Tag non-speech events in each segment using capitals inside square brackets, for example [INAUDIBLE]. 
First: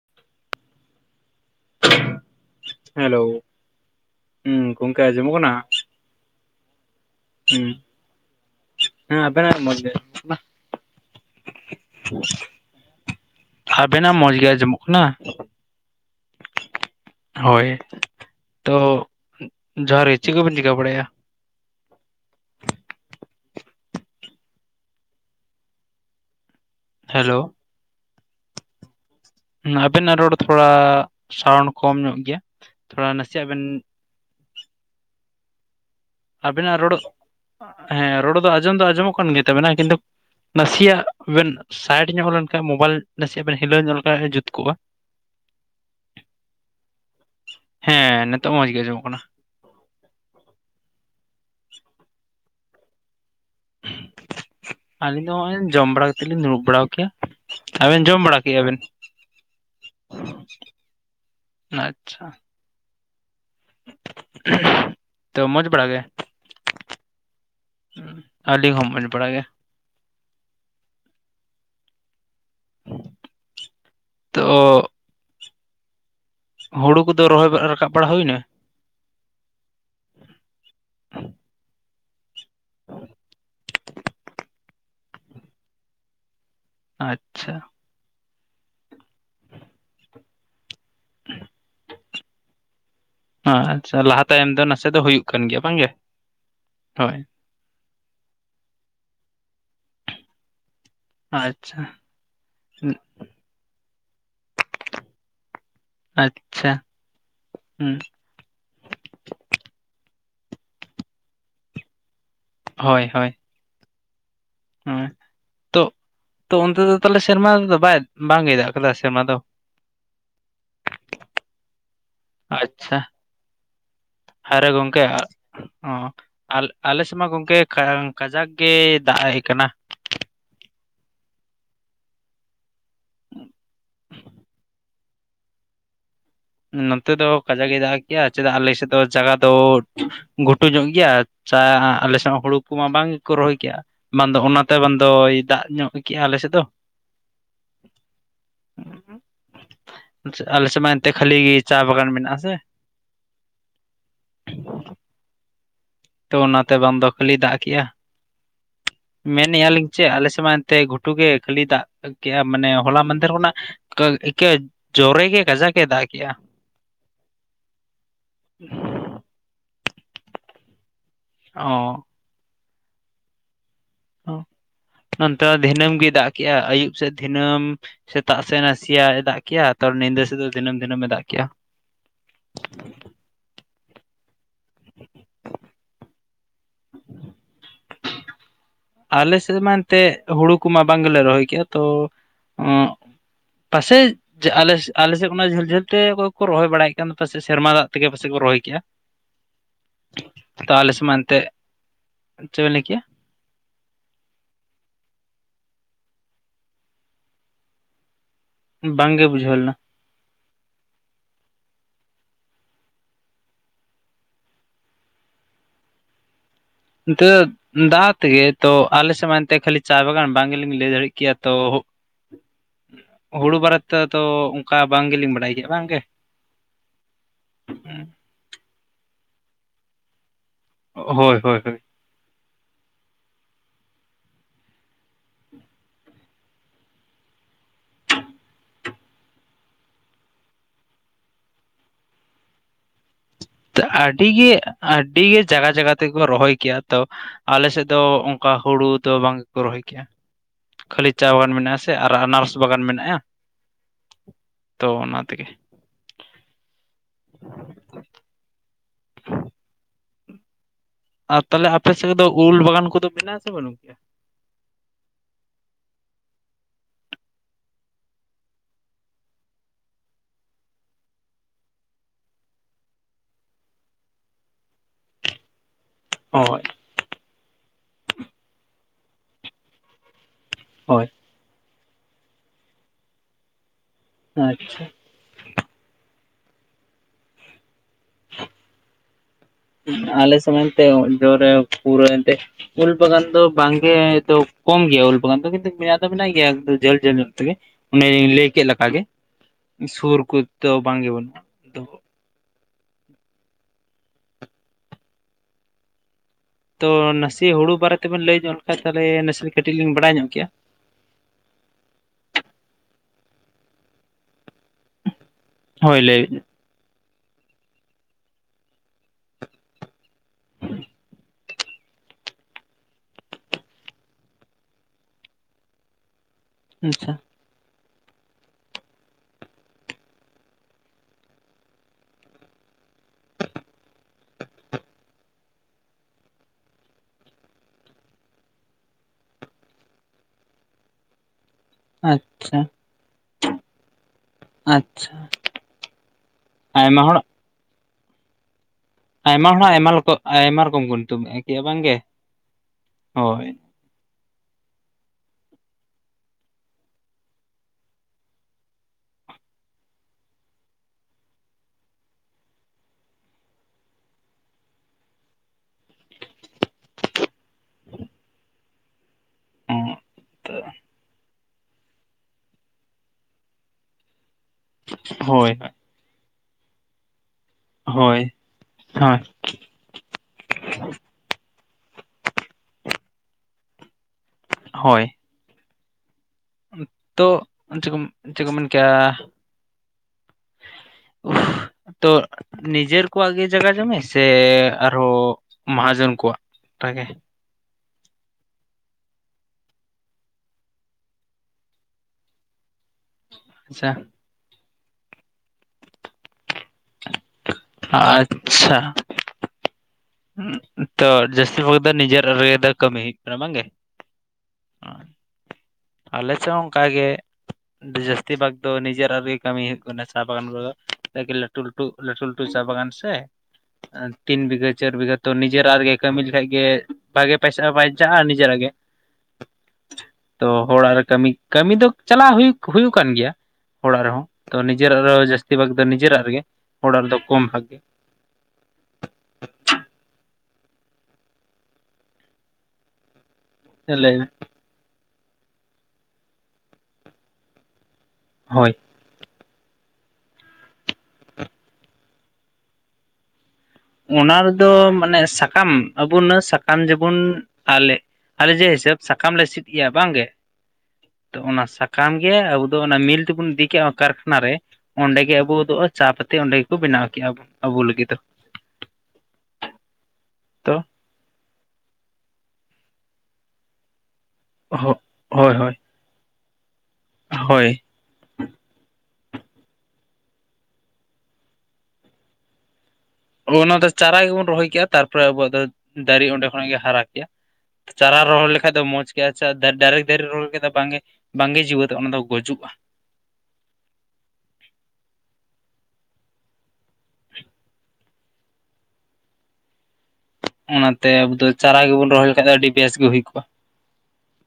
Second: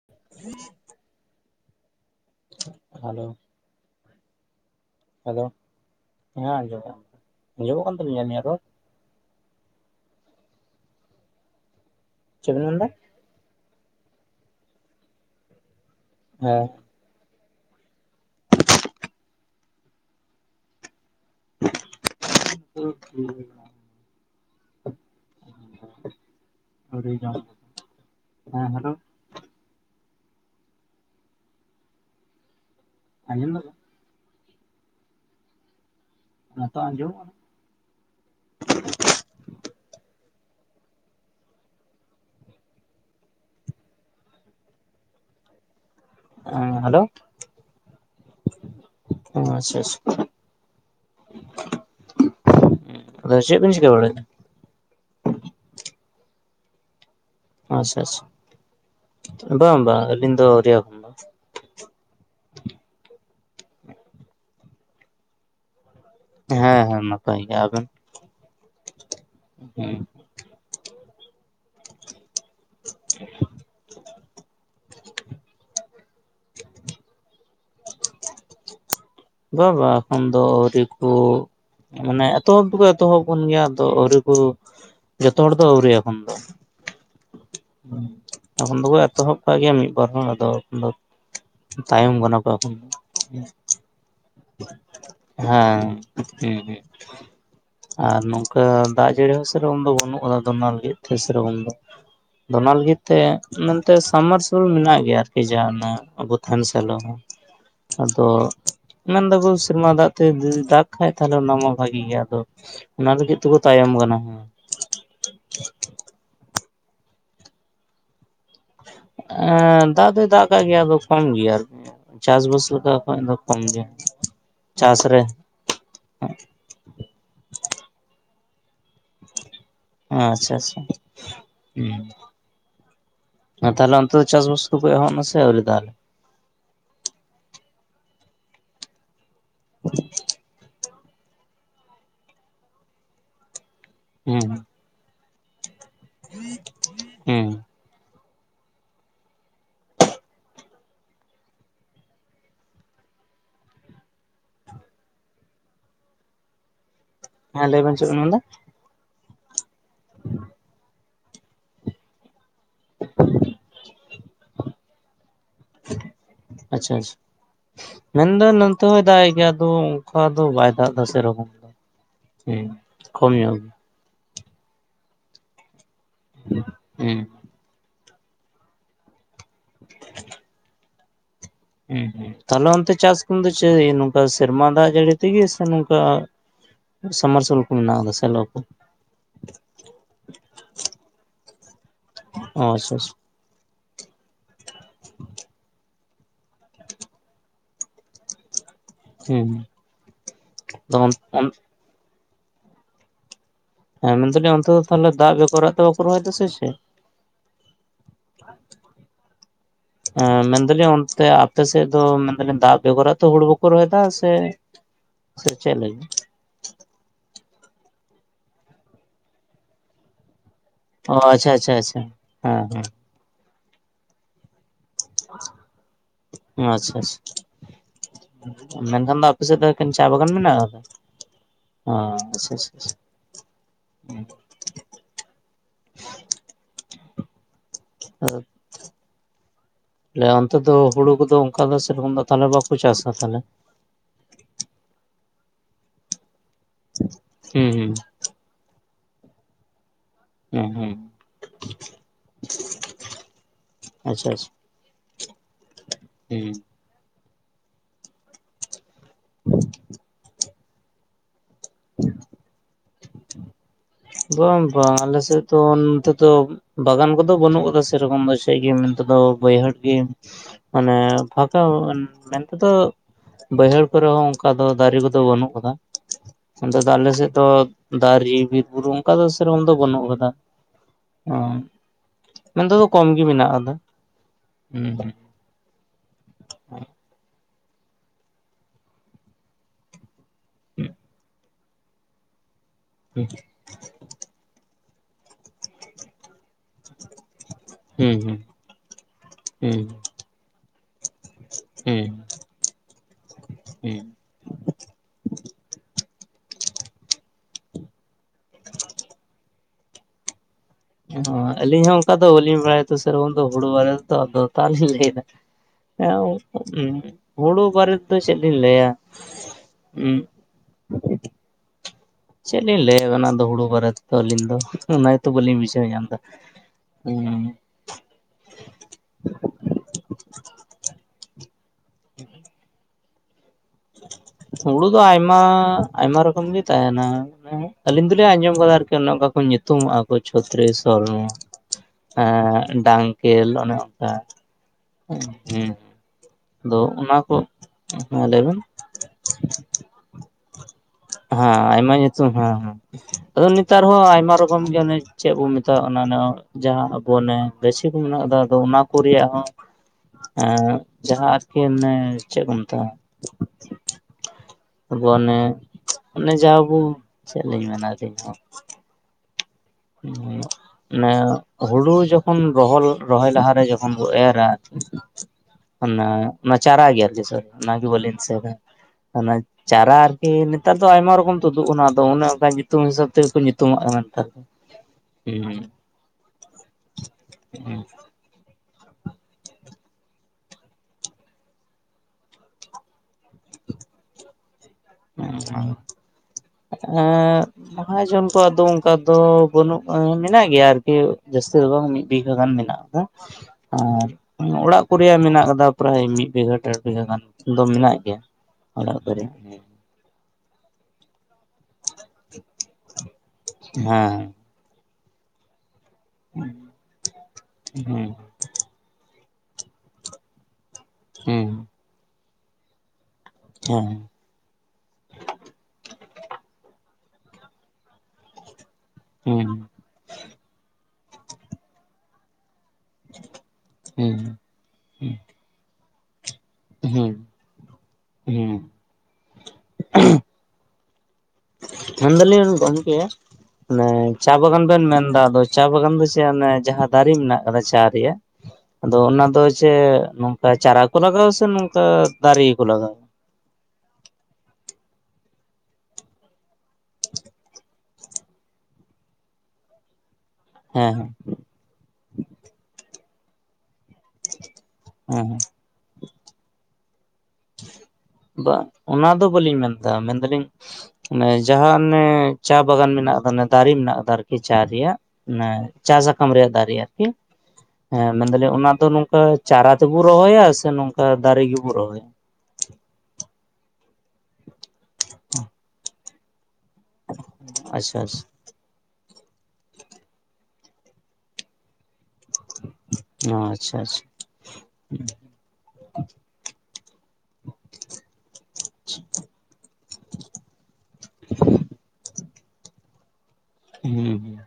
[INAUDIBLE] Hello ᱦᱩᱸ ᱜᱚᱝᱠᱮ ᱟᱸᱡᱚᱢᱚᱜ ᱦᱮᱞᱳ ᱠᱟᱱᱟ ᱦᱮᱸ ᱟᱸᱡᱚᱢ ᱦᱮᱸ᱾ ᱟᱸᱡᱚᱢᱚᱜ ᱠᱟᱱ ᱛᱟᱹᱞᱤᱧᱟ ᱟᱹᱞᱤᱧᱟᱜ ᱨᱚᱲ ᱦᱮᱸ ᱟᱵᱮ ᱱᱟᱜ ᱦᱟ ᱢᱚᱡᱽ ᱜᱮ᱾ ᱪᱮᱫ ᱵᱤᱱ ᱢᱮᱱᱫᱟ᱾ ᱟᱵᱮᱱᱟᱜ ᱢᱚᱡᱽ ᱜᱮ ᱟᱸᱡᱚᱢᱚᱜ ᱠᱟᱱᱟ᱾ ᱦᱮᱸ ᱦᱳᱭ ᱛᱚ ᱡᱚᱦᱟᱨ ᱜᱮ ᱪᱮᱫ ᱠᱚᱵᱤᱱ ᱪᱤᱠᱟᱹ ᱵᱟᱲᱟᱭᱮᱜᱟ? [INAUDIBLE] [INAUDIBLE] ᱦᱮᱞᱳ ᱦᱮᱸ ᱦᱮᱞᱳ ᱟᱵᱮᱱᱟᱜ ᱨᱚᱲ ᱛᱷᱚᱲᱟ ᱥᱟᱣᱩᱱᱰ ᱠᱚᱢ ᱧᱚᱜ ᱜᱮᱭᱟ ᱛᱷᱚᱲᱟ ᱱᱟᱥᱮ ᱭᱟᱜ ᱟᱸᱡᱚᱢ ᱵᱮᱱ ᱫᱟᱵᱮᱱ ᱟᱵᱤᱱᱟᱜ ᱱᱤᱛᱚᱜ ᱨᱚᱲ ᱟᱸᱡᱚᱢᱚᱜ ᱦᱮᱸ ᱨᱚᱲ ᱫᱚ ᱟᱸᱡᱚᱢ ᱫᱚ ᱟᱸᱡᱚᱢᱚᱜ ᱠᱟᱱ ᱜᱮ ᱛᱟᱵᱤᱱᱟ ᱠᱤᱱᱛᱩ ᱱᱟᱥᱤᱭᱟᱜ ᱵᱮᱱ ᱥᱟᱭᱤᱴ ᱧᱚᱜ ᱞᱮᱱᱠᱷᱟᱱ ᱢᱳᱵᱟᱭᱤᱞ ᱱᱟᱥᱮᱭᱟᱜ ᱵᱮᱱ ᱦᱤᱞᱟᱹᱣ ᱧᱚᱜ ᱞᱮᱱᱠᱷᱟᱱ ᱡᱩᱛ ᱠᱚᱜᱼᱟ᱾ ᱦᱮᱸ ᱦᱮᱞᱳ, ᱦᱮᱸ ᱱᱤᱛᱚᱜ ᱢᱚᱸᱡᱽ ᱜᱮ ᱟᱸᱡᱚᱢᱚᱜ ᱠᱟᱱᱟ ᱚ ᱟᱪᱪᱷᱟ ᱟᱪᱪᱷᱟ᱾ ᱟᱫᱚ ᱪᱮᱫ ᱵᱤᱱ ᱪᱤᱠᱟᱹ ᱵᱟᱲᱟᱭᱫᱟ? ᱟᱹᱞᱤᱧ ᱫᱚ ᱦᱚᱸᱜᱼᱚᱭ ᱡᱚᱢ ᱵᱟᱲᱟ ᱠᱟᱛᱮᱫ ᱞᱤᱧ ᱫᱩᱲᱩᱵ ᱵᱟᱲᱟᱣ ᱠᱮᱭᱟ᱾ ᱟᱪᱪᱷᱟ ᱟᱵᱮᱱ ᱟᱪᱪᱷᱟ, ᱡᱚᱢ ᱵᱟᱲᱟ ᱠᱮᱜᱼᱟ ᱵᱮᱱ ᱵᱟᱝ ᱵᱟᱝ ᱟᱹᱞᱤᱧ ᱫᱚ [INAUDIBLE] ᱟᱪᱪᱷᱟ᱾ ᱛᱚ ᱢᱚᱡᱽ ᱵᱟᱲᱟ ᱜᱮ? ᱦᱮᱸ ᱦᱮᱸ ᱱᱟᱯᱟᱭ ᱜᱮ ᱟᱵᱮᱱ? ᱟᱹᱞᱤᱧ ᱦᱚᱸ ᱢᱚᱸᱡᱽ ᱵᱟᱲᱟ ᱜᱮ ᱦᱩᱸ᱾ ᱛᱚ ᱦᱩᱲᱩ ᱠᱚᱫᱚ ᱨᱚᱦᱚᱭ ᱵᱟ ᱨᱟᱠᱟᱵ ᱵᱟᱲᱟ ᱦᱩᱭᱱᱟ? ᱵᱟ ᱵᱟ ᱮᱠᱷᱚᱱ ᱫᱚ ᱟᱹᱣᱨᱤ ᱠᱚ ᱢᱟᱱᱮ ᱮᱛᱚᱦᱚᱵ ᱫᱚᱠᱚ ᱮᱛᱚᱦᱚᱵ ᱠᱚᱱ ᱜᱮᱭᱟ ᱟᱫᱚ ᱟᱹᱣᱨᱤ ᱠᱚ, ᱡᱚᱛᱚ ᱦᱚᱲ ᱫᱚ ᱟᱹᱣᱨᱤ ᱮᱠᱷᱚᱱ ᱫᱚ᱾ ᱟᱪᱪᱷᱟ᱾ ᱮᱠᱷᱚᱱ ᱫᱚᱠᱚ ᱮᱛᱚᱦᱚᱵ ᱠᱟᱜ ᱜᱮᱭᱟ ᱢᱤᱫᱵᱟᱨ ᱦᱚᱲ ᱟᱫᱚ ᱫᱚ᱾ ᱛᱟᱭᱚᱢ ᱠᱟᱱᱟ ᱠᱚ ᱮᱠᱷᱚᱱ ᱫᱚ, ᱟᱪᱪᱷᱟ ᱞᱟᱦᱟ ᱛᱟᱭᱚᱢ ᱫᱚ ᱱᱟᱥᱮ ᱫᱚ ᱦᱩᱭᱩᱜ ᱠᱟᱱ ᱦᱩᱸ᱾ ᱜᱮᱭᱟ ᱦᱮᱸ, ᱵᱟᱝᱜᱮ ᱦᱩᱸ ᱦᱩᱸ᱾ ᱦᱳᱭ ᱟᱨ ᱱᱚᱝᱠᱟ ᱫᱟᱜ ᱡᱟᱹᱲᱤ ᱦᱚᱸ ᱥᱮᱨᱚᱠᱚᱢ ᱫᱚ ᱵᱟᱹᱱᱩᱜ ᱟᱠᱟᱫᱟ ᱟᱫᱚ ᱚᱱᱟ ᱞᱟᱹᱜᱤᱫ ᱛᱮ ᱥᱮᱨᱚᱠᱚᱢ ᱫᱚ ᱟᱪᱪᱷᱟ ᱟᱫᱚ ᱚᱱᱟ ᱦᱩᱸ, ᱞᱟᱹᱜᱤᱫ ᱛᱮ ᱱᱚᱱᱛᱮ ᱥᱟᱢ ᱢᱟᱨᱥᱟᱞ ᱢᱮᱱᱟᱜ ᱜᱮᱭᱟ ᱟᱨᱠᱤ ᱡᱟᱦᱟᱱᱟᱜ ᱟᱵᱚ ᱛᱟᱦᱮᱱ ᱟᱪᱪᱷᱟ ᱥᱮᱞᱚ ᱦᱚᱸ ᱦᱩᱸ ᱟᱫᱚ ᱢᱮᱱ ᱫᱟᱠᱚ ᱥᱮᱨᱢᱟ ᱫᱟᱜ ᱛᱮ ᱡᱩᱫᱤ ᱫᱟᱜ ᱠᱷᱟᱡ ᱛᱟᱞᱦᱮ ᱚᱱᱟ ᱢᱟ ᱵᱷᱟᱜᱤ ᱜᱮ ᱟᱫᱚ, ᱦᱳᱭ ᱚᱱᱟ ᱦᱳᱭ ᱞᱟᱹᱜᱤᱫ ᱛᱮᱠᱚ ᱛᱟᱭᱚᱢ ᱠᱟᱱᱟ ᱦᱮᱸ᱾ ᱦᱳᱭ ᱛᱚ, ᱛᱚ ᱚᱱᱛᱮ ᱫᱚ ᱛᱟᱞᱦᱮ ᱥᱮᱨᱢᱟ ᱫᱟᱜ ᱫᱚ ᱵᱟᱭ ᱵᱟᱝ ᱜᱮ ᱫᱟᱜ ᱠᱟᱫᱟ ᱥᱮᱨᱢᱟ ᱫᱚ ᱮ ᱫᱟᱜ ᱫᱚᱭ ᱫᱟᱜ ᱟᱠᱟᱜ ᱜᱮᱭᱟ ᱟᱫᱚ ᱠᱚᱢ ᱜᱮᱭᱟ ᱟᱨᱠᱤ᱾ ᱪᱟᱥᱵᱟᱥ ᱞᱮᱠᱟ ᱟᱪᱪᱷᱟ ᱠᱷᱚᱡ ᱫᱚ ᱠᱚᱢ ᱜᱮᱭᱟ, ᱪᱟᱥ ᱨᱮ ᱚᱞ ᱟᱞ ᱟᱞᱮ ᱥᱮᱫ ᱢᱟ ᱜᱚᱝᱠᱮ ᱠᱟ ᱠᱟᱡᱟᱠ ᱜᱮᱭ ᱫᱟᱜ ᱮᱜ ᱠᱟᱱᱟ᱾ ᱟᱪᱪᱷᱟ ᱟᱪᱪᱷᱟ ᱦᱩᱸ᱾ ᱟᱨ ᱛᱟᱦᱚᱞᱮ ᱚᱱᱛᱮ ᱫᱚ ᱪᱟᱥᱵᱟᱥ ᱠᱚᱯᱮ ᱮᱦᱚᱵ ᱱᱟ ᱥᱮ ᱟᱹᱣᱨᱤ ᱫ ᱛᱟᱦᱚᱞᱮ? ᱱᱚᱛᱮ ᱫᱚ ᱠᱟᱡᱟᱠᱮ ᱫᱟᱜ ᱠᱮᱜ-ᱟ ᱪᱮᱫᱟᱜ ᱟᱞᱮ ᱥᱮᱫ ᱫᱚ ᱡᱟᱜᱟ ᱫᱚ ᱜᱷᱩᱴᱩ ᱧᱚᱜ ᱜᱮᱭᱟ ᱪᱟ ᱟᱞᱮ ᱥᱮᱫ ᱢᱟ ᱦᱩᱲᱩ ᱠᱚᱢᱟ ᱵᱟᱝ ᱠᱚ ᱨᱚᱦᱚᱭ ᱜᱮᱭᱟ᱾ ᱵᱟᱝᱫᱚ ᱦᱩᱸ ᱚᱱᱟᱛᱮ ᱵᱟᱝᱫᱚ ᱫᱟᱜ ᱧᱚᱜ ᱠᱮᱜᱼᱟ ᱟᱞᱮ ᱥᱮᱫ ᱫᱚ᱾ ᱦᱩᱸ ᱟᱞᱮ ᱥᱮᱫ ᱢᱟ ᱮᱱᱛᱮ ᱠᱷᱟᱹᱞᱤ ᱜᱮ ᱪᱟ ᱵᱟᱜᱟᱱ ᱢᱮᱱᱟᱜ-ᱟ ᱥᱮ᱾ ᱛᱚ ᱚᱱᱟᱛᱮ ᱵᱟᱝᱫᱚ ᱠᱷᱟᱹᱞᱤ ᱫᱟᱜ ᱦᱮᱸ ᱠᱮᱜᱼᱟ᱾ ᱞᱟᱹᱭᱵᱮᱱ ᱪᱮᱫ ᱵᱮᱱ ᱢᱮᱱᱫᱟ ᱢᱮᱱᱮᱜᱼᱟ ᱞᱤᱧ ᱪᱮᱫ ᱟᱞᱮ ᱥᱮᱫ ᱢᱟ ᱮᱱᱛᱮᱫ ᱜᱷᱩᱴᱩ ᱜᱮ ᱠᱷᱟᱹᱞᱤ ᱫᱟᱜ ᱠᱮᱜᱼᱟ ᱢᱟᱱᱮ ᱦᱚᱞᱟ ᱢᱫᱷᱮᱨ ᱠᱷᱚᱱᱟᱜ ᱠᱟ ᱮᱠᱮ ᱡᱚᱨᱮ ᱜᱮ ᱠᱟᱡᱟᱠ-ᱮ ᱫᱟᱜ ᱠᱮᱜᱼᱟ᱾ ᱟᱪᱪᱷᱟ ᱟᱪᱪᱷᱟ, ᱢᱮᱱᱫᱟ ᱱᱚᱱᱛᱮ ᱦᱚᱸᱭ ᱫᱟᱜ ᱮᱫ ᱜᱮᱭᱟ ᱟᱫᱚ ᱚᱱᱠᱟ ᱫᱚ ᱵᱟᱭ ᱫᱟᱜ ᱫᱟ ᱥᱮᱨᱚᱠᱚᱢ᱾ ᱫᱚ ᱚ᱾ ᱦᱮᱸ ᱠᱚᱢ ᱧᱚᱜ ᱜᱮ᱾ ᱚ ᱱᱚᱱᱛᱮ ᱫᱚ ᱫᱤᱱᱟᱹᱢ ᱜᱮ ᱫᱟᱜ ᱠᱮᱜᱼᱟ ᱟᱹᱭᱩᱵ ᱥᱮᱫ ᱦᱩᱸ ᱫᱷᱤᱱᱟᱹᱢ ᱥᱮᱛᱟᱜ ᱥᱮᱫ ᱱᱟᱥᱮᱭᱟᱜ ᱮ ᱫᱟᱜ ᱠᱮᱜ-ᱟ ᱛᱚ ᱱᱤᱫᱟᱹ ᱥᱮᱫ ᱫᱚ ᱫᱤᱱᱟᱹᱢ ᱫᱤᱱᱟᱹᱢᱮ ᱫᱟᱜ ᱠᱮᱜ-ᱟ᱾ ᱦᱩᱸ ᱦᱩᱸ ᱛᱟᱦᱞᱮ ᱚᱱᱛᱮ ᱪᱟᱥ ᱠᱚᱱ ᱫᱚ ᱪᱮᱫ ᱱᱚᱝᱠᱟ ᱥᱮᱨᱢᱟ ᱫᱟᱜ ᱡᱟᱹᱲᱤ ᱛᱮᱜᱮ ᱥᱮ ᱱᱚᱝᱠᱟ ᱥᱟᱢ ᱢᱟᱨᱥᱟᱞ ᱠᱚ ᱢᱮᱱᱟᱣ ᱫᱟ ᱥᱮᱞᱚ ᱠᱚ? ᱟᱞᱮ ᱥᱮᱫ ᱢᱟ ᱮᱱᱛᱮᱫ ᱦᱩᱲᱩ ᱠᱚᱢᱟ ᱵᱟᱝ ᱜᱮᱞᱮ ᱨᱚᱦᱚᱭ ᱠᱮᱜᱼᱟ ᱛᱚ ᱚ ᱮᱸ ᱟᱪᱪᱷᱟ ᱟᱪᱪᱷᱟ ᱯᱟᱥᱮᱡ ᱟᱞ ᱟᱞᱮ ᱥᱮᱫ ᱠᱷᱚᱱᱟ ᱡᱷᱟᱹᱞ ᱡᱷᱟᱹᱞ ᱛᱮ ᱚᱠᱚᱭ ᱠᱚ ᱨᱚᱦᱚᱭ ᱵᱟᱲᱟᱭᱮᱫ ᱠᱟᱱ ᱫᱚ ᱯᱟᱥᱮᱜ ᱥᱮᱨᱢᱟ ᱫᱟᱜ ᱛᱮᱜᱮ ᱯᱟᱥᱮᱡ ᱠᱚ ᱨᱚᱭ ᱠᱮᱜᱼᱟ? ᱦᱩᱸ ᱛᱚ ᱟᱞᱮ ᱥᱮᱫ ᱮᱱᱛᱮ, ᱦᱩᱸ ᱪᱮᱫ ᱵᱮᱱ ᱞᱮᱭ ᱠᱮᱜ-ᱟ? ᱦᱮᱸ ᱢᱮᱱ ᱫᱟᱞᱤᱧ ᱚᱱᱛᱮ ᱫᱚ ᱛᱟᱦᱞᱮ ᱫᱟᱜ [UNINTELLIGIBLE] ᱛᱮ ᱵᱟᱠᱚ ᱨᱚᱦᱚᱭ ᱫᱟ ᱥᱮ ᱪᱮᱫ? ᱵᱟᱝ ᱜᱮ ᱵᱩᱡᱷᱟᱹᱣ ᱞᱮᱱᱟ᱾ ᱮᱸ ᱢᱮᱱᱫᱟᱞᱤᱧ ᱚᱱᱛᱮ ᱟᱯᱮ ᱥᱮᱜ ᱫᱚ ᱢᱮᱱᱫᱟᱞᱤᱧ ᱫᱟᱜ ᱵᱮᱜᱚᱨᱟ ᱛᱚ ᱦᱩᱲᱩ ᱵᱟᱠᱚ ᱨᱚᱦᱚᱭᱫᱟ ᱥᱮ᱾ ᱥᱮ ᱪᱮᱜ ᱞᱟᱹᱜᱤᱜ᱾ ᱱᱤᱛᱟᱹᱜ ᱫᱟᱜ ᱛᱮᱜᱮ ᱛᱚ ᱟᱞᱮ ᱥᱮᱜ ᱢᱟ ᱮᱱᱛᱮᱜ ᱠᱷᱟᱞᱤ ᱪᱟ ᱵᱟᱜᱟᱱ ᱵᱟᱝ ᱜᱮ ᱢᱤᱞᱟᱹ ᱫᱟᱲᱤᱜ ᱚ ᱠᱮᱭᱟ ᱟᱪᱪᱷᱟ ᱛᱚ᱾ ᱟᱪᱪᱷᱟ ᱟᱪᱪᱷᱟ ᱦᱮᱸ ᱦᱩᱲᱩ ᱵᱟᱨᱮᱛᱮ ᱛᱚ ᱚᱝᱠᱟ ᱵᱟᱝ ᱜᱮᱞᱤᱧ ᱵᱟᱲᱟᱭ ᱜᱮᱭᱟ ᱵᱟᱝ ᱜᱮ᱾ ᱦᱮᱸ ᱟᱪᱪᱷᱟ ᱟᱪᱪᱷᱟ ᱢᱮᱱᱠᱷᱟᱱ ᱫᱚ ᱚᱯᱮ ᱥᱮᱫ ᱫᱚ ᱮᱠᱮᱱ ᱪᱟ ᱵᱟᱜᱟᱱ ᱢᱮᱱᱟᱜ ᱟᱛᱚ᱾ ᱦᱳᱭ ᱦᱳᱭ ᱦᱳᱭ᱾ ᱚ ᱟᱪᱪᱷᱟ ᱟᱪᱪᱷᱟ ᱩᱸ᱾ [UNINTELLIGIBLE] ᱛᱟᱞᱦᱮ ᱚᱱᱛᱮ ᱫᱚ ᱦᱩᱲᱩ ᱠᱚᱫᱚ ᱚᱱᱠᱟ ᱫᱚ ᱥᱮᱨᱚᱠᱚᱢ ᱫᱚ ᱛᱟᱞᱦᱮ ᱵᱟᱠᱩ ᱪᱟᱥᱟ ᱛᱟᱞᱦᱮ᱾ ᱛᱚ ᱟᱰᱤ ᱜᱮ ᱟᱰᱤ ᱜᱮ ᱡᱟᱭᱜᱟ ᱡᱟᱭᱜᱟ ᱛᱮᱜᱮ ᱠᱚ ᱨᱚᱦᱚᱭ ᱠᱮᱭᱟ ᱛᱚ ᱟᱞᱮ ᱥᱮᱫ ᱫᱚ ᱚ ᱠᱟ ᱦᱳᱲᱩ ᱫᱚ ᱵᱟᱝ ᱜᱮᱠᱚ ᱨᱚᱦᱚᱭ ᱠᱮᱭᱟ᱾ ᱦᱩᱸ ᱦᱩᱸ ᱠᱷᱟᱹᱞᱤ ᱪᱟ ᱵᱟᱜᱟᱱ ᱢᱮᱱᱟᱜ-ᱥᱮ ᱟᱨ ᱟᱱᱟᱨᱥ ᱵᱟᱜᱟᱱ ᱢᱮᱱᱟᱭ-ᱟ᱾ ᱟᱪᱪᱷᱟ ᱟᱪᱪᱷᱟ ᱛᱮᱜᱮ ᱦᱩᱸ᱾ [INAUDIBLE] ᱟᱨ ᱛᱟᱦᱞᱮ ᱟᱯᱮ ᱥᱮᱜ ᱠᱚᱫᱚ ᱩᱞ ᱵᱟᱜᱟᱱ ᱠᱚᱫᱚ ᱢᱮᱱᱟᱜ ᱟᱥᱮ ᱵᱟᱱᱩᱜ᱾ ᱵᱟᱝ ᱵᱟᱝ ᱟᱞᱮ ᱥᱮᱜ ᱛᱚ ᱱᱚᱛᱮ ᱛᱚ᱾ ᱵᱟᱜᱟᱱ ᱠᱚᱫᱚ ᱵᱟᱹᱱᱩᱜ ᱠᱟᱫᱟ ᱥᱮᱨᱚᱠᱚᱢ ᱫᱚ ᱪᱮᱜ ᱜᱤ ᱢᱮᱱᱛᱮ ᱫᱚ ᱵᱟᱹᱭᱦᱟᱹᱲ ᱜᱤ᱾ ᱢᱟᱱᱮ ᱯᱷᱟᱠᱟ ᱢᱮᱱ ᱛᱮᱫᱚ᱾ ᱵᱟᱹᱭᱦᱟᱹᱲ ᱠᱚᱨᱮ ᱦᱚᱸ ᱚᱝᱠᱟ ᱫᱚ ᱫᱟᱨᱤ ᱠᱚᱫᱚ ᱵᱟᱹᱱᱩᱜ ᱠᱟᱫᱟ᱾ ᱦᱳᱭ ᱚᱱᱰᱮ ᱫᱚ ᱟᱞᱮ ᱥᱮᱫ ᱫᱚ ᱫᱟᱨᱤ ᱵᱤᱨ ᱵᱩᱨᱩ ᱚᱝᱠᱟ ᱫᱚ ᱥᱮᱨᱚᱠᱚᱢ ᱫᱚ ᱵᱟᱹᱱᱩᱜ ᱠᱟᱫᱟ᱾ ᱦᱳᱭ᱾ ᱚᱸ ᱱᱚᱱᱛᱮ ᱫᱚ ᱠᱚᱢ ᱜᱤ ᱢᱮᱱᱟᱜ ᱠᱟᱫᱟ᱾ ᱦᱩᱸ ᱟᱪᱪᱷᱟ᱾ ᱦᱩᱸ ᱟᱞᱮ ᱥᱮᱜ ᱢᱟ ᱦᱤᱛᱟᱹᱜ ᱡᱚᱨᱮ ᱯᱩᱨᱟᱹᱣ ᱮᱱᱛᱮ ᱩᱞ ᱵᱟᱜᱟᱱ ᱫᱚ ᱵᱟᱝᱜᱮ ᱟᱫᱚ ᱠᱚᱢ ᱜᱮᱭᱟ ᱩᱞ ᱵᱟᱜᱟᱱ ᱫᱚ ᱠᱤᱱᱛᱩ ᱢᱮᱱᱟᱜ ᱫᱚ ᱢᱮᱱᱟᱜ ᱜᱮᱭᱟ᱾ ᱡᱷᱟᱹᱞ ᱡᱷᱟᱹᱞ ᱧᱚᱜ ᱛᱮᱜᱮ ᱚᱱᱮ ᱦᱩᱸ ᱞᱤᱧ ᱦᱩᱸ ᱞᱟᱹᱭ ᱠᱮᱜ ᱞᱮᱠᱟᱜᱮ᱾ ᱦᱩᱸ ᱥᱩᱨ ᱠᱩᱡᱽᱛᱚ ᱵᱟᱝᱜᱮ ᱵᱟᱹᱱᱩᱜ-ᱟ᱾ ᱦᱩᱸ ᱦᱩᱸ ᱛᱚ ᱱᱟᱥᱮ ᱦᱳᱲᱩ ᱵᱟᱨᱮ ᱛᱮᱵᱮᱱ ᱞᱟᱹᱭ ᱧᱚᱜ ᱞᱮ ᱠᱷᱟᱡᱽ, ᱛᱟᱞᱦᱮ ᱱᱟᱥᱮ ᱠᱟᱹᱴᱤᱡ ᱞᱤᱧ ᱵᱟᱰᱟᱭ ᱧᱚᱜ ᱠᱮᱭᱟ᱾ ᱟᱫᱚ ᱟᱹᱞᱤᱧ ᱦᱚᱸ ᱚᱝᱠᱟ ᱫᱚ ᱵᱟᱹᱞᱤᱧ ᱵᱟᱲᱟᱭᱟᱛᱚ ᱥᱮᱨᱚᱠᱢ ᱫᱚ, ᱦᱩᱲᱩ ᱵᱟᱨᱮ ᱛᱮᱫᱚ ᱟᱫᱚ ᱛᱟᱦᱚᱞᱤᱧ ᱞᱟᱹᱭᱫᱟ᱾ ᱦᱳᱭ ᱦᱮᱸ ᱞᱟᱹᱭ ᱩᱸ ᱵᱤᱱ᱾ ᱦᱩᱲᱩ ᱵᱟᱨᱮ ᱛᱮᱫᱚ ᱪᱮᱜ ᱞᱤᱧ ᱞᱟᱹᱭᱟ ᱩᱸ [INAUDIBLE] ᱪᱮᱜ ᱞᱤᱧ ᱞᱟᱹᱭᱟ ᱟᱵᱮᱱᱟ? ᱟᱫᱚ ᱦᱩᱲᱩ ᱵᱟᱨᱮ ᱛᱮᱫᱚ ᱟᱹᱞᱤᱧ ᱫᱚ ᱚᱱᱟᱜᱮᱛᱚ ᱵᱟᱞᱤᱧ ᱵᱩᱡᱷᱟᱹᱣ ᱧᱟᱢ ᱮᱫᱟ᱾ ᱟᱪᱪᱷᱟ᱾ ᱦᱩᱸ [UNINTELLIGIBLE] ᱦᱩᱲᱩ ᱫᱚ ᱟᱭᱢᱟ ᱟᱭᱢᱟ ᱨᱚᱠᱚᱢ ᱜᱤ ᱛᱟᱦᱮᱱᱟ᱾ ᱟᱞᱤᱧ ᱫᱩᱞᱤᱧ ᱟᱸᱡᱚᱢ ᱠᱟᱫᱟ ᱟᱨᱠᱤ, ᱚᱱᱮ ᱚᱝᱠᱟ ᱠᱚ ᱧᱩᱛᱩᱢᱟᱜ-ᱟ ᱠᱚ ᱪᱷᱚᱛᱨᱤ ᱥᱚᱨᱱᱚ᱾ ᱟᱪᱪᱷᱟ ᱮᱸ ᱰᱟᱝᱠᱮᱞ ᱚᱱᱮ ᱚᱝᱠᱟ ᱟᱪᱪᱷᱟ ᱦᱩᱸ᱾ ᱫᱚ ᱟᱭᱢᱟ ᱚᱱᱟ ᱦᱚᱲ ᱠᱚ ᱦᱮᱸ ᱞᱟᱹᱭ ᱵᱤᱱ᱾ ᱟᱭᱢᱟ ᱦᱚᱲᱟᱜ ᱟᱭᱢᱟ ᱞᱚᱠᱚ ᱟᱭᱢᱟ ᱨᱚᱠᱚᱢ ᱠᱚ ᱧᱩᱛᱩᱢᱮ-ᱟ ᱦᱮᱸ ᱠᱤᱭᱟᱹ ᱵᱟᱝᱜᱮ? ᱦᱳᱭ᱾ ᱛᱟᱨᱮᱦᱚ ᱟᱭᱢᱟ ᱨᱚᱠᱚᱢ ᱜᱮ ᱚᱱᱮ ᱪᱮᱜ ᱵᱚ ᱢᱮᱛᱟᱣᱟᱜ ᱚᱱᱮ ᱚᱱᱟ ᱡᱟᱦᱟᱸ ᱟᱵᱚ ᱚᱱᱮ ᱜᱟᱪᱷᱤ ᱠᱩ ᱢᱮᱱᱟᱜ ᱠᱟᱫᱟ ᱟᱫᱚ ᱚᱱᱟ ᱠᱚ ᱨᱮᱭᱟᱜ ᱦᱚᱸ ᱮᱸ ᱡᱟᱦᱟᱸ ᱟᱨᱠᱤ ᱮᱱᱮ ᱪᱮᱜ ᱠᱚ ᱢᱮᱛᱟᱜᱼᱟ? ᱟᱫᱚ ᱚᱱᱮ ᱚᱱᱮ ᱡᱟᱦᱟ ᱵᱩ ᱪᱮᱜ ᱞᱤᱧ ᱢᱮᱱᱟ? ᱟᱹᱞᱤᱧ ᱦᱚᱸ ᱢᱟᱱᱮ ᱦᱩᱲᱩ ᱡᱚᱠᱷᱚᱱ ᱨᱚᱦᱚᱞ ᱨᱚᱦᱚᱭ ᱞᱟᱦᱟᱨᱮ ᱡᱚᱠᱷᱚᱱ ᱵᱚ ᱮᱨᱟ ᱦᱳᱭ ᱚᱱᱟ ᱚᱱᱟ ᱪᱟᱨᱟ ᱜᱮ ᱟᱨ ᱛᱤᱥᱚᱜ ᱚᱱᱟ ᱜᱮ ᱵᱟᱹᱞᱤᱧ ᱦᱳᱭ ᱫᱤᱥᱟᱹᱭ ᱮᱫᱟ᱾ ᱦᱳᱭ ᱪᱟᱨᱟ ᱟᱨᱠᱤ ᱱᱮᱛᱟᱨ ᱫᱚ ᱟᱭᱢᱟ ᱨᱚᱠᱚᱢ ᱛᱩᱫᱩᱜ ᱚᱱᱟ ᱫᱚ ᱚᱱᱮ ᱚᱱᱠᱟ ᱧᱩᱛᱩᱢ ᱦᱤᱥᱟᱹᱵ ᱛᱮᱜᱮ ᱠᱚ ᱧᱩᱛᱩᱢᱟᱜᱼᱟ ᱱᱮᱛᱟᱨ ᱫᱚ᱾ ᱦᱳᱭ ᱦᱩᱸ ᱛᱚ ᱦᱩᱸ ᱪᱮᱠᱚ ᱪᱮᱜ ᱠᱚ ᱢᱮᱱ ᱠᱮᱭᱟ? [INAUDIBLE] ᱛᱚ ᱱᱤᱡᱮᱨ ᱠᱚᱣᱟᱜ ᱜᱮ ᱡᱟᱜᱟ ᱡᱚᱢᱤ ᱥᱮ ᱟᱨᱦᱚ ᱦᱩᱸ ᱢᱟᱦᱟᱡᱚᱱ ᱠᱚᱣᱟᱜ ᱨᱮᱜᱮ᱾ ᱢᱟᱦᱟᱸᱡᱚᱱ ᱠᱚᱣᱟᱜᱼᱫᱚ ᱚᱱᱠᱟ ᱫᱚ ᱵᱟᱹᱱᱩᱜ ᱟ, ᱢᱮᱱᱟᱜ ᱜᱮᱭᱟ ᱟᱨᱠᱤ ᱡᱟᱹᱥᱛᱤ ᱫᱚ ᱵᱟᱝ ᱢᱤᱜ ᱵᱤᱜᱷᱟᱹ ᱜᱟᱱ ᱢᱮᱱᱟᱜ ᱟᱥᱮ᱾ ᱟᱪᱪᱷᱟ ᱟᱨ ᱚᱲᱟᱜ ᱠᱚᱨᱮᱭᱟ ᱢᱮᱱᱟᱜ ᱟᱠᱟᱫᱟ, ᱯᱨᱟᱭ ᱢᱤᱜ ᱵᱤᱜᱷᱟᱹ ᱰᱮᱲ ᱵᱤᱜᱟᱹ ᱜᱟᱱ᱾ ᱫᱚ ᱢᱮᱱᱟᱜ ᱜᱮᱭᱟ ᱟᱪᱪᱷᱟ ᱚᱲᱟᱜ ᱠᱚᱨᱮ, ᱛᱚ ᱡᱟᱹᱥᱛᱤ ᱵᱟ. ᱛ ᱫᱚ ᱱᱤᱡᱮᱨᱟᱜ [INAUDIBLE] ᱠᱟᱹᱢᱤ ᱦᱳᱭᱳᱜ ᱠᱟᱱᱟ ᱵᱟᱝ ᱜᱮ? ᱦᱮᱸ ᱟᱞᱮ ᱥᱮ ᱦᱚᱸ ᱚᱝᱠᱟ ᱜᱮ ᱦᱮᱸ ᱡᱟᱹᱥᱛᱤ ᱵᱟᱜ ᱫᱚ ᱱᱤᱡᱮᱨᱟᱜ ᱨᱮᱜᱮ ᱠᱟᱹᱢᱤ ᱦᱩᱭᱩᱜ ᱠᱟᱱᱟ, ᱪᱟ ᱵᱟᱜᱟᱱ ᱠᱚᱫᱚ ᱪᱟᱠᱤ ᱦᱮᱸ ᱞᱟᱴᱩ ᱞᱟᱴᱩ ᱞᱟᱹᱴᱩ ᱞᱟᱹᱴᱩ ᱪᱟ ᱵᱟᱜᱟᱱ ᱥᱮ᱾ ᱦᱮᱸ ᱛᱤᱱ ᱵᱤᱜᱟᱹ ᱪᱟᱹᱨ ᱵᱤᱜᱟᱹ ᱛᱚ ᱱᱤᱡᱮᱨᱟᱜ ᱨᱮᱜᱮ ᱠᱟᱹᱢᱤ ᱞᱮᱠᱷᱟᱡ ᱜᱮ ᱵᱷᱟᱜᱮ ᱯᱟᱭᱥᱟ ᱵᱟᱧᱪᱟᱜᱼᱟ, ᱱᱤᱡᱮᱨᱟᱜ ᱜᱮ ᱦᱩᱸ ᱛᱚ ᱦᱚᱲᱟᱜ ᱨᱮ ᱠᱟᱹᱢᱤ, ᱠᱟᱹᱢᱤ ᱫᱚ ᱪᱟᱞᱟᱜ ᱦᱩᱭᱩᱜ ᱦᱩᱭᱩ ᱠᱟᱱ ᱜᱮᱭᱟ ᱚᱲᱟᱜ ᱦᱮᱸ ᱨᱮᱦᱚᱸ, ᱛᱚ ᱱᱤᱡᱮᱨᱟᱜ ᱨᱮ ᱦᱚ ᱡᱟᱹᱥᱛᱤ ᱵᱷᱟᱜᱽ ᱫᱚ ᱱᱤᱡᱮᱨᱟᱜ ᱨᱮᱜᱮ᱾ ᱦᱚᱲᱟᱜ ᱨᱮᱫᱚ ᱠᱚᱢ ᱵᱷᱟᱜᱮ᱾ ᱦᱩᱸ ᱢᱮᱱᱫᱟᱞᱤᱧ ᱜᱚᱝᱠᱮ ᱢᱟᱱᱮ ᱛᱟᱦᱞᱮ ᱪᱟ ᱵᱟᱜᱟᱱ ᱵᱤᱱ ᱢᱮᱱᱫᱟ ᱟᱫᱚ ᱪᱟ ᱵᱟᱜᱟᱱ ᱫᱚ ᱪᱮ ᱚᱱᱮ ᱡᱟᱸᱦᱟᱸ ᱫᱟᱨᱤ ᱢᱮᱱᱟᱜ ᱟᱠᱟᱫᱟ ᱪᱟ ᱨᱮᱭᱟᱜ ᱦᱳᱭ ᱫᱚ ᱚᱱᱟ ᱫᱚ ᱪᱮ ᱱᱚᱝᱠᱟ ᱪᱟᱨᱟ ᱠᱚ ᱞᱟᱜᱟᱣᱟ, ᱥᱮ ᱱᱚᱝᱠᱟ ᱫᱟᱨᱮ ᱜᱮ ᱠᱚ ᱞᱟᱜᱟᱣᱟ᱾ ᱚᱱᱟ ᱨᱮᱫᱚ ᱢᱟᱱᱮ ᱥᱟᱠᱟᱢ ᱟᱵᱩ ᱚᱱᱟ ᱥᱟᱠᱟᱢ ᱡᱮᱵᱚᱱ ᱟᱞᱮ ᱟᱞᱮ ᱡᱮ ᱦᱤᱥᱟᱹᱵᱽ ᱥᱟᱠᱟᱢ ᱞᱮ ᱥᱤᱫ ᱜᱮᱭᱟ ᱵᱟᱝ ᱜᱮ ᱦᱮᱸ ᱦᱮᱸ ᱛᱚ ᱚᱱᱟ ᱥᱟᱠᱟᱢ ᱜᱮ ᱟᱵᱚ ᱫᱚ ᱚᱱᱟ ᱢᱤᱞ ᱛᱮᱵᱚᱱ ᱤᱫᱤ ᱠᱮᱜᱼᱟ ᱠᱟᱨᱠᱷᱟᱱᱟ ᱨᱮ ᱚᱸᱰᱮ ᱦᱮᱸ ᱜᱮ ᱟᱵᱚ ᱫᱚ ᱪᱟ ᱯᱟᱹᱛᱤ ᱚᱸᱰᱮ ᱜᱮᱠᱚ ᱵᱮᱱᱟᱣ ᱠᱮᱜᱼᱟ ᱟᱵᱚ ᱞᱟᱹᱜᱤᱫ ᱫᱚ᱾ ᱵᱟᱝ ᱚᱱᱟ ᱫᱚ ᱵᱟᱹᱞᱤᱧ ᱢᱮᱱᱫᱟ ᱢᱮᱱ ᱫᱟᱤᱧ ᱛᱚ ᱡᱟᱸᱦᱟᱸ ᱟᱱᱮ ᱪᱟ ᱵᱟᱜᱟᱱ ᱢᱮᱱᱟᱜ ᱠᱟᱫᱟ ᱫᱟᱨᱮ ᱢᱮᱱᱟᱜ ᱠᱟᱫᱟ ᱟᱨᱠᱤ᱾ ᱪᱟ ᱨᱮᱭᱟᱜ ᱚᱱᱮ ᱦᱳᱭ ᱦᱳᱭ ᱪᱟ ᱥᱟᱠᱟᱢ ᱨᱮᱭᱟᱜ ᱫᱟᱨᱮ ᱟᱨᱠᱤ᱾ ᱦᱳᱭ ᱦᱮᱸ ᱢᱮᱱᱫᱟᱞᱤᱧ ᱚᱱᱟ ᱫᱚ ᱱᱚᱝᱠᱟ ᱪᱟᱨᱟ ᱛᱮᱵᱚ ᱨᱚᱦᱚᱭᱟ ᱥᱮ ᱱᱚᱝᱠᱟ ᱫᱟᱨᱮ ᱜᱮᱵᱚ ᱨᱚᱦᱚᱭᱟ᱾ [INAUDIBLE] ᱚᱱᱟ ᱫᱚ ᱪᱟᱨᱟ ᱜᱮᱵᱚᱱ ᱨᱚᱦᱚᱭ ᱠᱮᱜᱼᱟ ᱛᱟᱨᱯᱚᱨᱮ ᱟᱵᱚᱣᱟᱜ ᱫᱚ ᱫᱟᱨᱮ ᱚᱸᱰᱮ ᱠᱷᱚᱱᱟᱜ ᱜᱮ ᱦᱟᱨᱟ ᱠᱮᱭᱟ, ᱟᱪᱪᱷᱟ ᱪᱟᱨᱟ ᱟᱪᱪᱷᱟ ᱨᱚᱦᱚᱭ ᱞᱮᱠᱷᱟᱡ ᱫᱚ ᱢᱚᱡᱽ ᱟᱪᱪᱷᱟ ᱰᱟᱭᱨᱮᱠ ᱫᱟᱨᱮ ᱨᱚᱦᱚᱭ ᱞᱮᱠᱷᱟᱱ ᱵᱟᱝ ᱜᱮ ᱵᱟᱝ ᱜᱮ ᱡᱮᱣᱮᱫᱚᱜᱼᱟ ᱚᱱᱟ ᱫᱚ ᱜᱩᱡᱩᱜᱼᱟ᱾ ᱚ ᱟᱪᱪᱷᱟ ᱟᱪᱪᱷᱟ᱾ ᱚᱱᱟ ᱛᱮ ᱟᱵᱩ ᱫᱚ ᱪᱟᱨᱟ ᱜᱮᱵᱚ ᱨᱚᱦᱚᱭ ᱞᱮᱠᱷᱟᱱᱡ ᱫᱚ ᱟᱹᱰᱤ ᱵᱮᱥ ᱜᱮ ᱦᱩᱭ ᱠᱚᱜᱼᱟ᱾ ᱦᱩᱸ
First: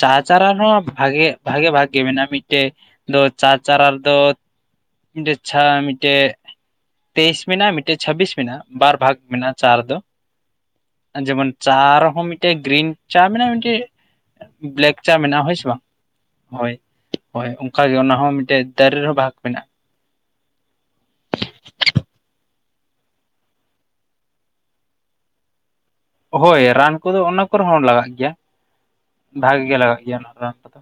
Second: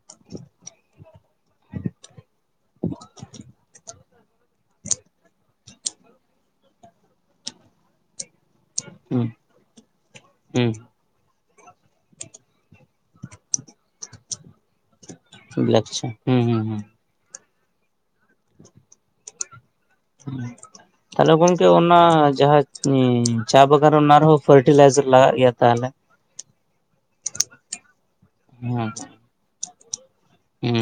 ᱪᱟ ᱪᱟᱨᱟ ᱦᱚᱸ ᱵᱷᱟᱜᱮ ᱵᱷᱟᱜᱮ ᱵᱷᱟᱜ ᱜᱮ ᱢᱮᱱᱟᱜᱼᱟ ᱢᱤᱫᱴᱮᱡ ᱫᱚ ᱪᱟ ᱪᱟᱨᱟ ᱟᱫᱚ ᱢᱤᱫ ᱪᱷᱟ ᱢᱤᱫᱴᱮᱡ ᱛᱮᱭᱤᱥ ᱢᱮᱱᱟᱜᱼᱟ ᱢᱤᱫᱴᱮᱱ ᱪᱷᱟᱵᱵᱤᱥ ᱢᱮᱱᱟᱜᱼᱟ᱾ ᱵᱟᱨ ᱵᱷᱟᱜᱽ ᱢᱮᱱᱟᱜᱼᱟ ᱪᱟ ᱨᱮ ᱫᱚ᱾ ᱦᱩᱸ ᱡᱮᱢᱚᱱ ᱪᱟ ᱨᱮᱦᱚᱸ ᱢᱤᱫᱴᱮᱡ ᱜᱨᱤᱱ ᱪᱟ ᱢᱮᱱᱟᱜᱼᱟ, ᱢᱤᱫᱴᱮᱡ ᱵᱞᱮᱠ ᱪᱟ ᱢᱮᱱᱟᱜᱼᱟ, ᱦᱳᱭ ᱦᱩᱸ ᱥᱮ ᱵᱟᱝ? ᱵᱞᱮᱠ ᱪᱟ ᱦᱩᱸ ᱦᱩᱸ ᱦᱳᱭ᱾ ᱦᱩᱸ ᱦᱳᱭ ᱚᱱᱠᱟᱜ ᱜᱮ ᱚᱱᱟ ᱦᱚᱸ ᱢᱤᱫᱴᱮᱡ ᱫᱟᱨᱮ ᱨᱮᱦᱚᱸ ᱵᱷᱟᱜᱽ ᱢᱮᱱᱟᱜᱼᱟ᱾ ᱦᱩ ᱛᱟᱦᱞᱮ ᱜᱚᱝᱠᱮ ᱚᱱᱟ ᱡᱟᱦᱟᱸ ᱪᱟ ᱵᱟᱜᱟᱱ ᱚᱱᱟ ᱨᱮᱦᱚᱸ ᱯᱷᱟᱨᱴᱤᱞᱟᱭᱡᱟᱨ ᱞᱟᱜᱟᱜ ᱜᱮᱭᱟ ᱛᱟᱦᱞᱮ᱾ ᱦᱳᱭ ᱨᱟᱱ ᱠᱚᱫᱚ ᱚᱱᱟ ᱠᱚᱨᱮ ᱦᱚᱸ ᱞᱟᱜᱟᱜ ᱜᱮᱭᱟ᱾ ᱦᱩᱸ ᱵᱷᱟᱜᱮ ᱜᱮ ᱞᱟᱜᱟᱜ ᱜᱮᱭᱟ ᱚᱱᱟ ᱨᱟᱱ ᱠᱚᱫᱚ᱾ ᱦᱩᱸ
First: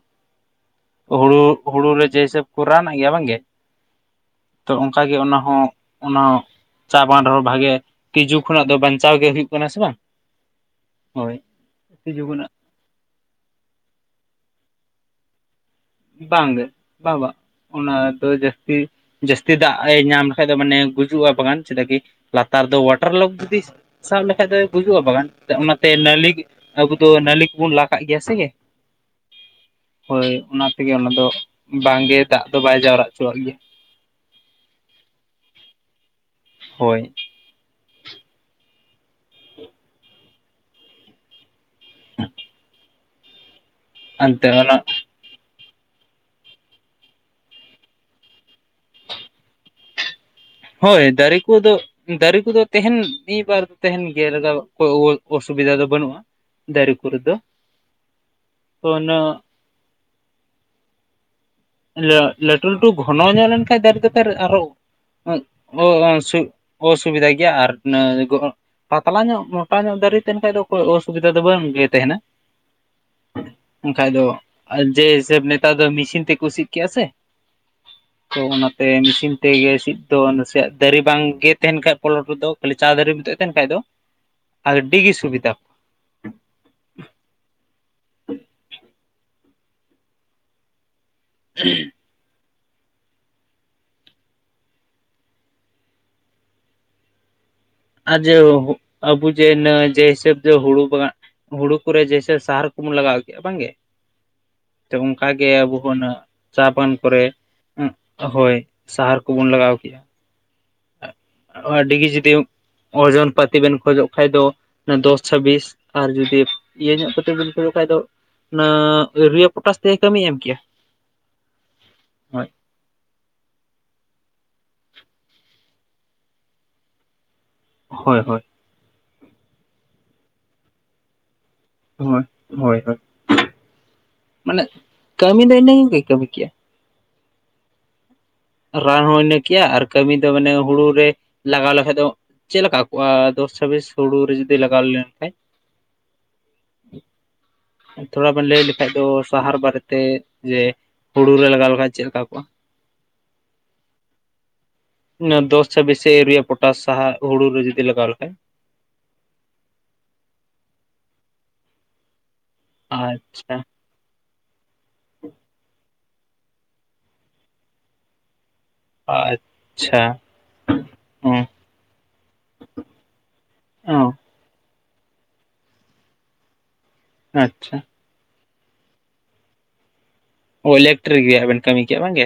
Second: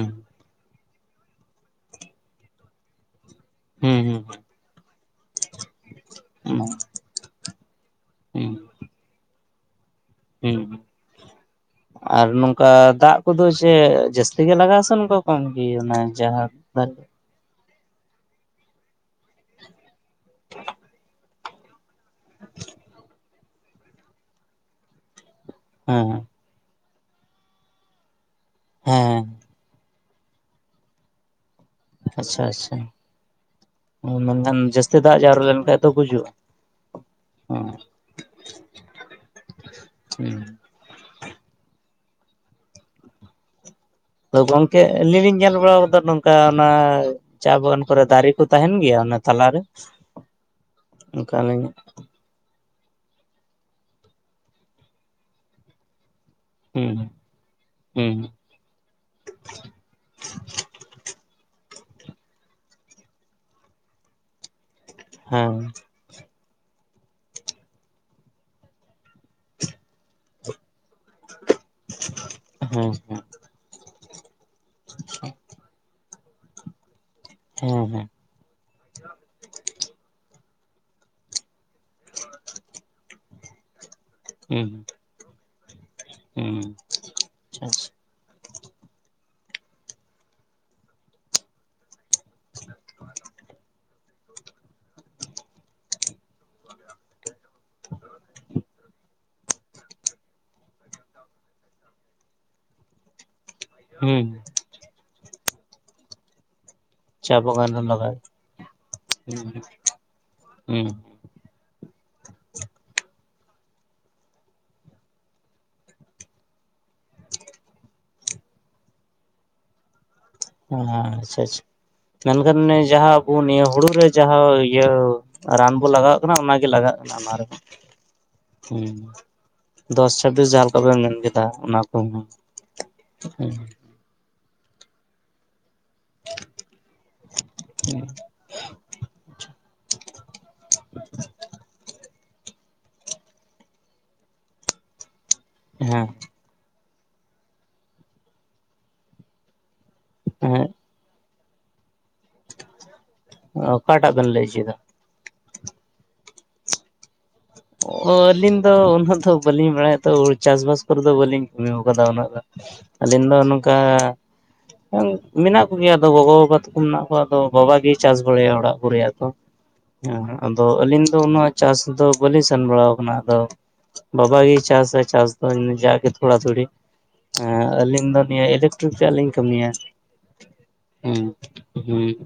ᱦᱳᱲᱳ ᱦᱳᱲᱳ ᱨᱮ ᱡᱮ ᱦᱤᱥᱟᱹᱵ ᱠᱚ ᱨᱟᱱ ᱟᱜ ᱜᱮᱭᱟ, ᱵᱟᱝᱜᱮ? ᱦᱩᱸ ᱦᱩᱸ ᱛᱚ ᱚᱱᱠᱟᱜᱮ ᱚᱱᱟᱦᱚᱸ ᱚᱱᱟ ᱦᱩᱸ ᱪᱟ ᱵᱟᱜᱟᱱ ᱨᱮᱦᱚᱸ ᱵᱷᱟᱜᱮ ᱛᱤᱡᱩ ᱠᱷᱚᱱᱟᱜ ᱫᱚ ᱵᱟᱧᱪᱟᱣ ᱜᱮ ᱦᱩᱭᱩᱜ ᱠᱟᱱᱟ, ᱥᱮ ᱵᱟᱝ? ᱦᱮᱸ ᱦᱳᱭ ᱛᱤᱡᱩ ᱟᱨ ᱠᱷᱚᱱᱟᱜ ᱱᱚᱝᱠᱟ ᱫᱟᱜ ᱠᱚᱫᱚ ᱪᱮᱫ ᱡᱟᱹᱥᱛᱤ ᱜᱮ ᱞᱟᱜᱟᱜᱼᱟ ᱥᱮ ᱱᱚᱝᱠᱟ ᱵᱟᱝ ᱜᱮ ᱚᱱᱟ ᱡᱟᱦᱟᱸ ᱵᱟᱝᱜᱮ [UNINTELLIGIBLE] ᱵᱟᱝ ᱵᱟᱝ ᱚᱱᱟ ᱫᱚ ᱡᱟᱹᱥᱛᱤ ᱡᱟᱹᱥᱛᱤ ᱫᱟᱜ ᱮ ᱧᱟᱢ ᱞᱮᱠᱷᱟᱡ ᱫᱚ ᱢᱟᱱᱮ ᱜᱩᱡᱩᱜᱼᱟ ᱵᱟᱜᱟᱱ, ᱪᱮᱫᱟᱜ ᱠᱤ ᱞᱟᱛᱟᱨ ᱫᱚ ᱚᱣᱟᱴᱟᱨ ᱞᱚᱠ ᱡᱩᱫᱤ ᱥᱟᱵ ᱞᱮᱠᱷᱟᱡ ᱫᱚᱭ ᱜᱩᱡᱩᱜᱼᱟ ᱵᱟᱜᱟᱱ ᱚᱱᱟᱛᱮ ᱦᱮᱸ ᱱᱟᱹᱞᱤ ᱟᱵᱚ ᱫᱚ ᱱᱟᱹᱞᱤ ᱠᱚᱵᱚᱱ ᱞᱟ ᱠᱟᱜ ᱜᱮᱭᱟ ᱥᱮ᱾ ᱦᱮᱸ ᱦᱮᱸ ᱦᱳᱭ ᱚᱱᱟ ᱛᱮᱜᱮ ᱚᱱᱟ ᱫᱚ ᱵᱟᱝᱜᱮ ᱟᱪᱪᱷᱟ ᱫᱟᱜ ᱫᱚ ᱟᱪᱪᱷᱟ ᱵᱟᱭ ᱡᱟᱣᱨᱟ ᱦᱚᱪᱚᱣᱟᱜ ᱜᱮᱭᱟ᱾ ᱢᱮᱱᱠᱷᱟᱱ ᱡᱟᱹᱥᱛᱤ ᱫᱟᱜ ᱡᱟᱣᱨᱟ ᱞᱮᱱᱠᱷᱟᱡ ᱫᱚ ᱜᱩᱡᱩᱜᱼᱟ᱾ ᱦᱳᱭ [UNINTELLIGIBLE] [INAUDIBLE] ᱟᱫᱚ ᱮᱱᱛᱮ ᱚᱱᱟ ᱜᱚᱝᱠᱮ, ᱟᱹᱞᱤᱧ ᱞᱤᱧ ᱧᱮᱞ ᱵᱟᱲᱟ ᱠᱟᱫᱟ ᱱᱚᱝᱠᱟ ᱚᱱᱟ ᱪᱟ ᱵᱟᱜᱟᱱ ᱠᱚᱨᱮ ᱫᱟᱨᱮ ᱠᱚ ᱛᱟᱦᱮᱱ ᱜᱮᱭᱟ, ᱚᱱᱟ ᱛᱟᱞᱟᱨᱮ᱾ ᱦᱳᱭ ᱫᱟᱨᱮ ᱚᱱᱠᱟᱞᱤᱧ ᱠᱚᱫᱚ, ᱫᱟᱨᱮ ᱠᱚᱫᱚ ᱛᱟᱦᱮᱱ ᱢᱤᱫ ᱵᱟᱨ ᱛᱟᱦᱮᱱ ᱜᱮᱭᱟ, ᱞᱮᱠᱟ ᱚᱥᱩᱵᱤᱫᱟ ᱫᱚ ᱵᱟᱹᱱᱩᱜᱼᱟ᱾ ᱫᱟᱨᱮ ᱦᱩᱸ ᱠᱚᱨᱮ ᱫᱚ, ᱦᱩᱸ ᱛᱚ ᱚᱱᱟ [UNINTELLIGIBLE] ᱞᱟᱹᱴᱩ ᱞᱟᱹᱴᱩ ᱜᱷᱚᱱᱚ ᱧᱚᱜ ᱞᱮᱱᱠᱷᱟᱡ ᱫᱟᱨᱮ ᱫᱚ [UNINTELLIGIBLE] ᱟᱨᱚ ᱦᱮᱸ ᱚᱥᱩᱵᱤᱫᱷᱟ ᱜᱮᱭᱟ ᱟᱨ ᱤᱱᱟᱹ ᱜᱚᱨᱚ ᱯᱟᱛᱞᱟ ᱧᱚᱜ ᱢᱚᱴᱟ ᱧᱚᱜ ᱫᱟᱨᱤ ᱛᱮᱦᱮᱱ ᱠᱷᱟᱡ ᱫᱚ ᱚᱠᱚᱭ ᱚᱥᱵᱤᱛᱟ ᱫᱚ ᱵᱟᱹᱝ᱾ ᱦᱮᱸ ᱦᱮᱸ᱾ ᱵᱟᱝ ᱠᱷᱟᱡ ᱫᱚ ᱡᱮ ᱦᱤᱥᱟᱹᱵ ᱱᱮᱛᱟᱨ ᱫᱚ ᱢᱤᱥᱤᱱ ᱛᱮ ᱠᱩ ᱥᱤᱫ ᱠᱮᱫ-ᱟ ᱥᱮ᱾ ᱦᱮᱸ ᱦᱮᱸ᱾ ᱛᱚ ᱚᱱᱟᱛᱮ ᱢᱤᱥᱤᱱ ᱛᱮᱜᱮ ᱥᱤᱫ ᱫᱚ ᱱᱟᱥᱮᱭᱟᱜ ᱫᱟᱨᱤ ᱵᱟᱝᱜᱮ ᱛᱮᱦᱮᱱ ᱠᱷᱟᱡ ᱯᱚᱞᱚᱴ ᱫᱚ ᱠᱷᱟᱹᱞᱤ ᱪᱟ ᱫᱟᱨᱤ ᱢᱚᱛᱚᱡ ᱛᱮᱦᱮᱱ ᱠᱷᱟᱡ ᱫᱚ, ᱦᱮᱸ ᱦᱮᱸ ᱟᱹᱰᱤᱜᱮ ᱥᱩᱵᱤᱛᱟ᱾ ᱦᱩᱸ ᱟᱪᱪᱷᱟ᱾ [UNINTELLIGIBLE] [INAUDIBLE] [UNINTELLIGIBLE] ᱟᱹᱵᱩᱡ ᱡᱮ ᱡᱮ ᱦᱤᱥᱟᱹᱵ ᱫᱚ ᱦᱩᱲᱩ [UNINTELLIGIBLE] ᱦᱩᱲᱩ ᱠᱚᱨᱮ ᱡᱮ ᱦᱤᱥᱟᱵ ᱥᱟᱨ ᱠᱚᱵᱚᱱ ᱞᱟᱜᱟᱣ ᱜᱮᱭᱟ᱾ ᱵᱟᱝᱜᱮ? ᱦᱩᱸ᱾ ᱚᱱᱠᱟ ᱜᱮ ᱟᱵᱩ ᱦᱩᱱᱟᱹᱜ ᱪᱟ ᱵᱟᱱ ᱯᱚᱨᱮ ᱪᱟ ᱵᱟᱜᱟᱱ ᱨᱮ ᱦᱩᱸ ᱞᱟᱜᱟᱜ ᱦᱳᱭ ᱥᱟᱦᱟᱨ ᱦᱩᱸ ᱠᱚᱵᱚᱱ ᱞᱟᱜᱟᱣ ᱠᱮᱜ-ᱟ᱾ ᱦᱩᱸ᱾ ᱟᱹᱰᱤᱜᱮ ᱡᱩᱫᱤ ᱳᱡᱚᱱ ᱯᱟᱹᱛᱤ ᱵᱮᱱ ᱠᱷᱚᱡᱚᱜ ᱠᱷᱟᱱ ᱫᱚ᱾ ᱚᱱᱟ ᱫᱚᱥ ᱪᱷᱟᱵᱤᱥ ᱟᱨ ᱡᱩᱫᱤ ᱤᱭᱟᱹ ᱧᱚᱜ ᱠᱟᱛᱮ ᱵᱮᱱ ᱠᱷᱚᱡᱚᱜ ᱠᱷᱟᱡ ᱫᱚ ᱚᱱᱟ ᱤᱨᱤᱭᱟ ᱯᱚᱴᱟᱥ ᱛᱮᱜᱮ ᱠᱟᱹᱢᱤ ᱮᱢ ᱠᱮᱭᱟ᱾ ᱦ ᱟᱪᱪᱷᱟ ᱟᱪᱪᱷᱟ, ᱦᱳᱭ ᱢᱮᱱᱠᱷᱟᱱ ᱡᱟᱦᱟᱸ ᱟᱵᱚ ᱱᱤᱭᱟᱹ ᱦᱩᱲᱩ ᱨᱮ ᱡᱟᱦᱟᱸ ᱤᱭᱟᱹ ᱨᱟᱱ ᱵᱚ ᱞᱟᱜᱟᱣᱟᱜ ᱠᱟᱱᱟ, ᱚᱱᱟᱜᱮ ᱞᱟᱜᱟᱜ ᱠᱟᱱᱟ ᱚᱱᱟ ᱨᱮᱦᱚᱸ᱾ ᱦᱳᱭ ᱦᱳᱭ᱾ ᱦᱩᱸ, ᱫᱚᱥ ᱪᱷᱟᱵᱤᱥ ᱡᱟᱦᱟᱸ ᱞᱮᱠᱟ ᱵᱮᱱ ᱢᱮᱱ ᱠᱮᱫᱟ ᱚᱱᱟ ᱦᱳᱭ, ᱠᱚᱦᱚᱸ ᱦᱳᱭ ᱦᱳᱭ ᱦᱮᱸ ᱢᱟᱱᱮ ᱠᱟᱹᱢᱤ ᱫᱚ ᱤᱱᱟᱹ ᱠᱚᱜᱮ ᱠᱟᱹᱢᱤ ᱠᱮᱜᱼᱟ᱾ [UNINTELLIGIBLE] ᱨᱟᱱ ᱦᱚᱸ ᱤᱱᱟᱹ ᱠᱮᱭᱟ, ᱟᱨ ᱠᱟᱹᱢᱤ ᱫᱚ ᱢᱟᱱᱮ ᱦᱩᱲᱩ ᱨᱮ ᱞᱟᱜᱟᱣ ᱞᱮᱠᱷᱟᱡ ᱫᱚ ᱪᱮᱫ ᱞᱮᱠᱟ ᱠᱚᱜᱼᱟ ᱫᱚᱥ ᱪᱷᱟᱵᱤᱥ ᱦᱩᱲᱩ ᱨᱮ ᱡᱩᱫᱤ ᱞᱟᱜᱟᱣ ᱞᱮᱱ ᱠᱷᱟᱡ? ᱦᱮᱸ᱾ ᱛᱷᱚᱲᱟ ᱵᱮᱱ ᱞᱟᱹᱭ ᱞᱮᱠᱷᱟᱡ ᱫᱚ, ᱥᱟᱦᱟᱨ ᱵᱟᱨᱮᱛᱮ ᱡᱮ ᱦᱮᱸ ᱦᱩ ᱦᱩ ᱨᱮ ᱞᱟᱜᱟᱣ ᱞᱮᱠᱷᱟᱡ ᱪᱮᱫ ᱞᱮᱠᱟ ᱠᱚᱼᱟ? ᱚ ᱚᱠᱟᱴᱟᱜ ᱵᱮᱱ ᱞᱟᱹᱭ ᱦᱚᱪᱚᱭᱮᱫᱟ? ᱚᱱᱟ ᱫᱚᱥ ᱪᱷᱟᱵᱤᱥ ᱥᱮ ᱤᱫᱤᱭᱟ ᱯᱚᱴᱟᱥ ᱥᱟᱦᱟ, ᱦᱩᱲᱩ ᱨᱮ ᱡᱚᱫᱤ ᱞᱟᱜᱟᱣ ᱞᱮᱠᱷᱟᱡ? ᱚ ᱟᱹᱞᱤᱧ ᱫᱚ ᱩᱱᱟᱹᱜ ᱫᱚ ᱵᱟᱹᱞᱤᱧ ᱵᱟᱲᱟᱭᱟ ᱛᱚ, ᱦᱩ ᱪᱟᱥᱵᱟᱥ ᱠᱚᱨᱮ ᱫᱚ ᱵᱟᱹᱞᱤᱧ ᱠᱟᱹᱢᱤᱣ ᱠᱟᱫᱟ ᱩᱱᱟᱹᱜ ᱫᱚ᱾ ᱟᱞᱤᱧ ᱫᱚ ᱟᱪᱪᱷᱟ ᱚᱱᱠᱟ ᱢᱮᱱᱟᱜ ᱠᱚᱜᱮᱭᱟ ᱟᱫᱚ ᱜᱚᱜᱚ ᱵᱟᱵᱟ ᱛᱟᱠᱚ ᱢᱮᱱᱟᱜ ᱠᱚᱣᱟ, ᱟᱫᱚ ᱵᱟᱵᱟ ᱜᱮᱭ ᱪᱟᱥ ᱵᱟᱲᱟᱭᱟ ᱚᱲᱟᱜ ᱠᱚ ᱨᱮᱭᱟᱜ ᱫᱚ, ᱟᱪᱪᱷᱟ ᱦᱮᱸ ᱟᱫᱚ ᱟᱹᱞᱤᱧ ᱫᱚ ᱚ ᱱᱚᱣᱟ ᱪᱟᱥ ᱫᱚ ᱵᱟᱹᱞᱤᱧ ᱥᱮᱱ ᱵᱟᱲᱟᱣ ᱠᱟᱱᱟ ᱟᱫᱚ, ᱚ ᱵᱟᱵᱟᱜᱮᱭ ᱪᱟᱥᱟ ᱪᱟᱥ ᱫᱚ ᱡᱟ ᱜᱮ ᱛᱷᱚᱲᱟ ᱛᱷᱩᱲᱤ᱾ ᱦᱮᱸ ᱟᱪᱪᱷᱟ ᱟᱹᱞᱤᱧ ᱫᱚ ᱱᱤᱭᱟᱹ ᱤᱞᱮᱠᱴᱨᱤᱠ ᱨᱮᱭᱟᱜ ᱞᱤᱧ ᱠᱟᱹᱢᱤᱭᱟ᱾ ᱚ ᱦᱮᱸ ᱤᱞᱮᱴᱨᱤᱠ ᱨᱮᱭᱟᱜ ᱵᱮᱱ ᱠᱟᱹᱢᱤ ᱠᱮᱼᱟ ᱦᱮᱸ ᱵᱟᱝᱜᱮ?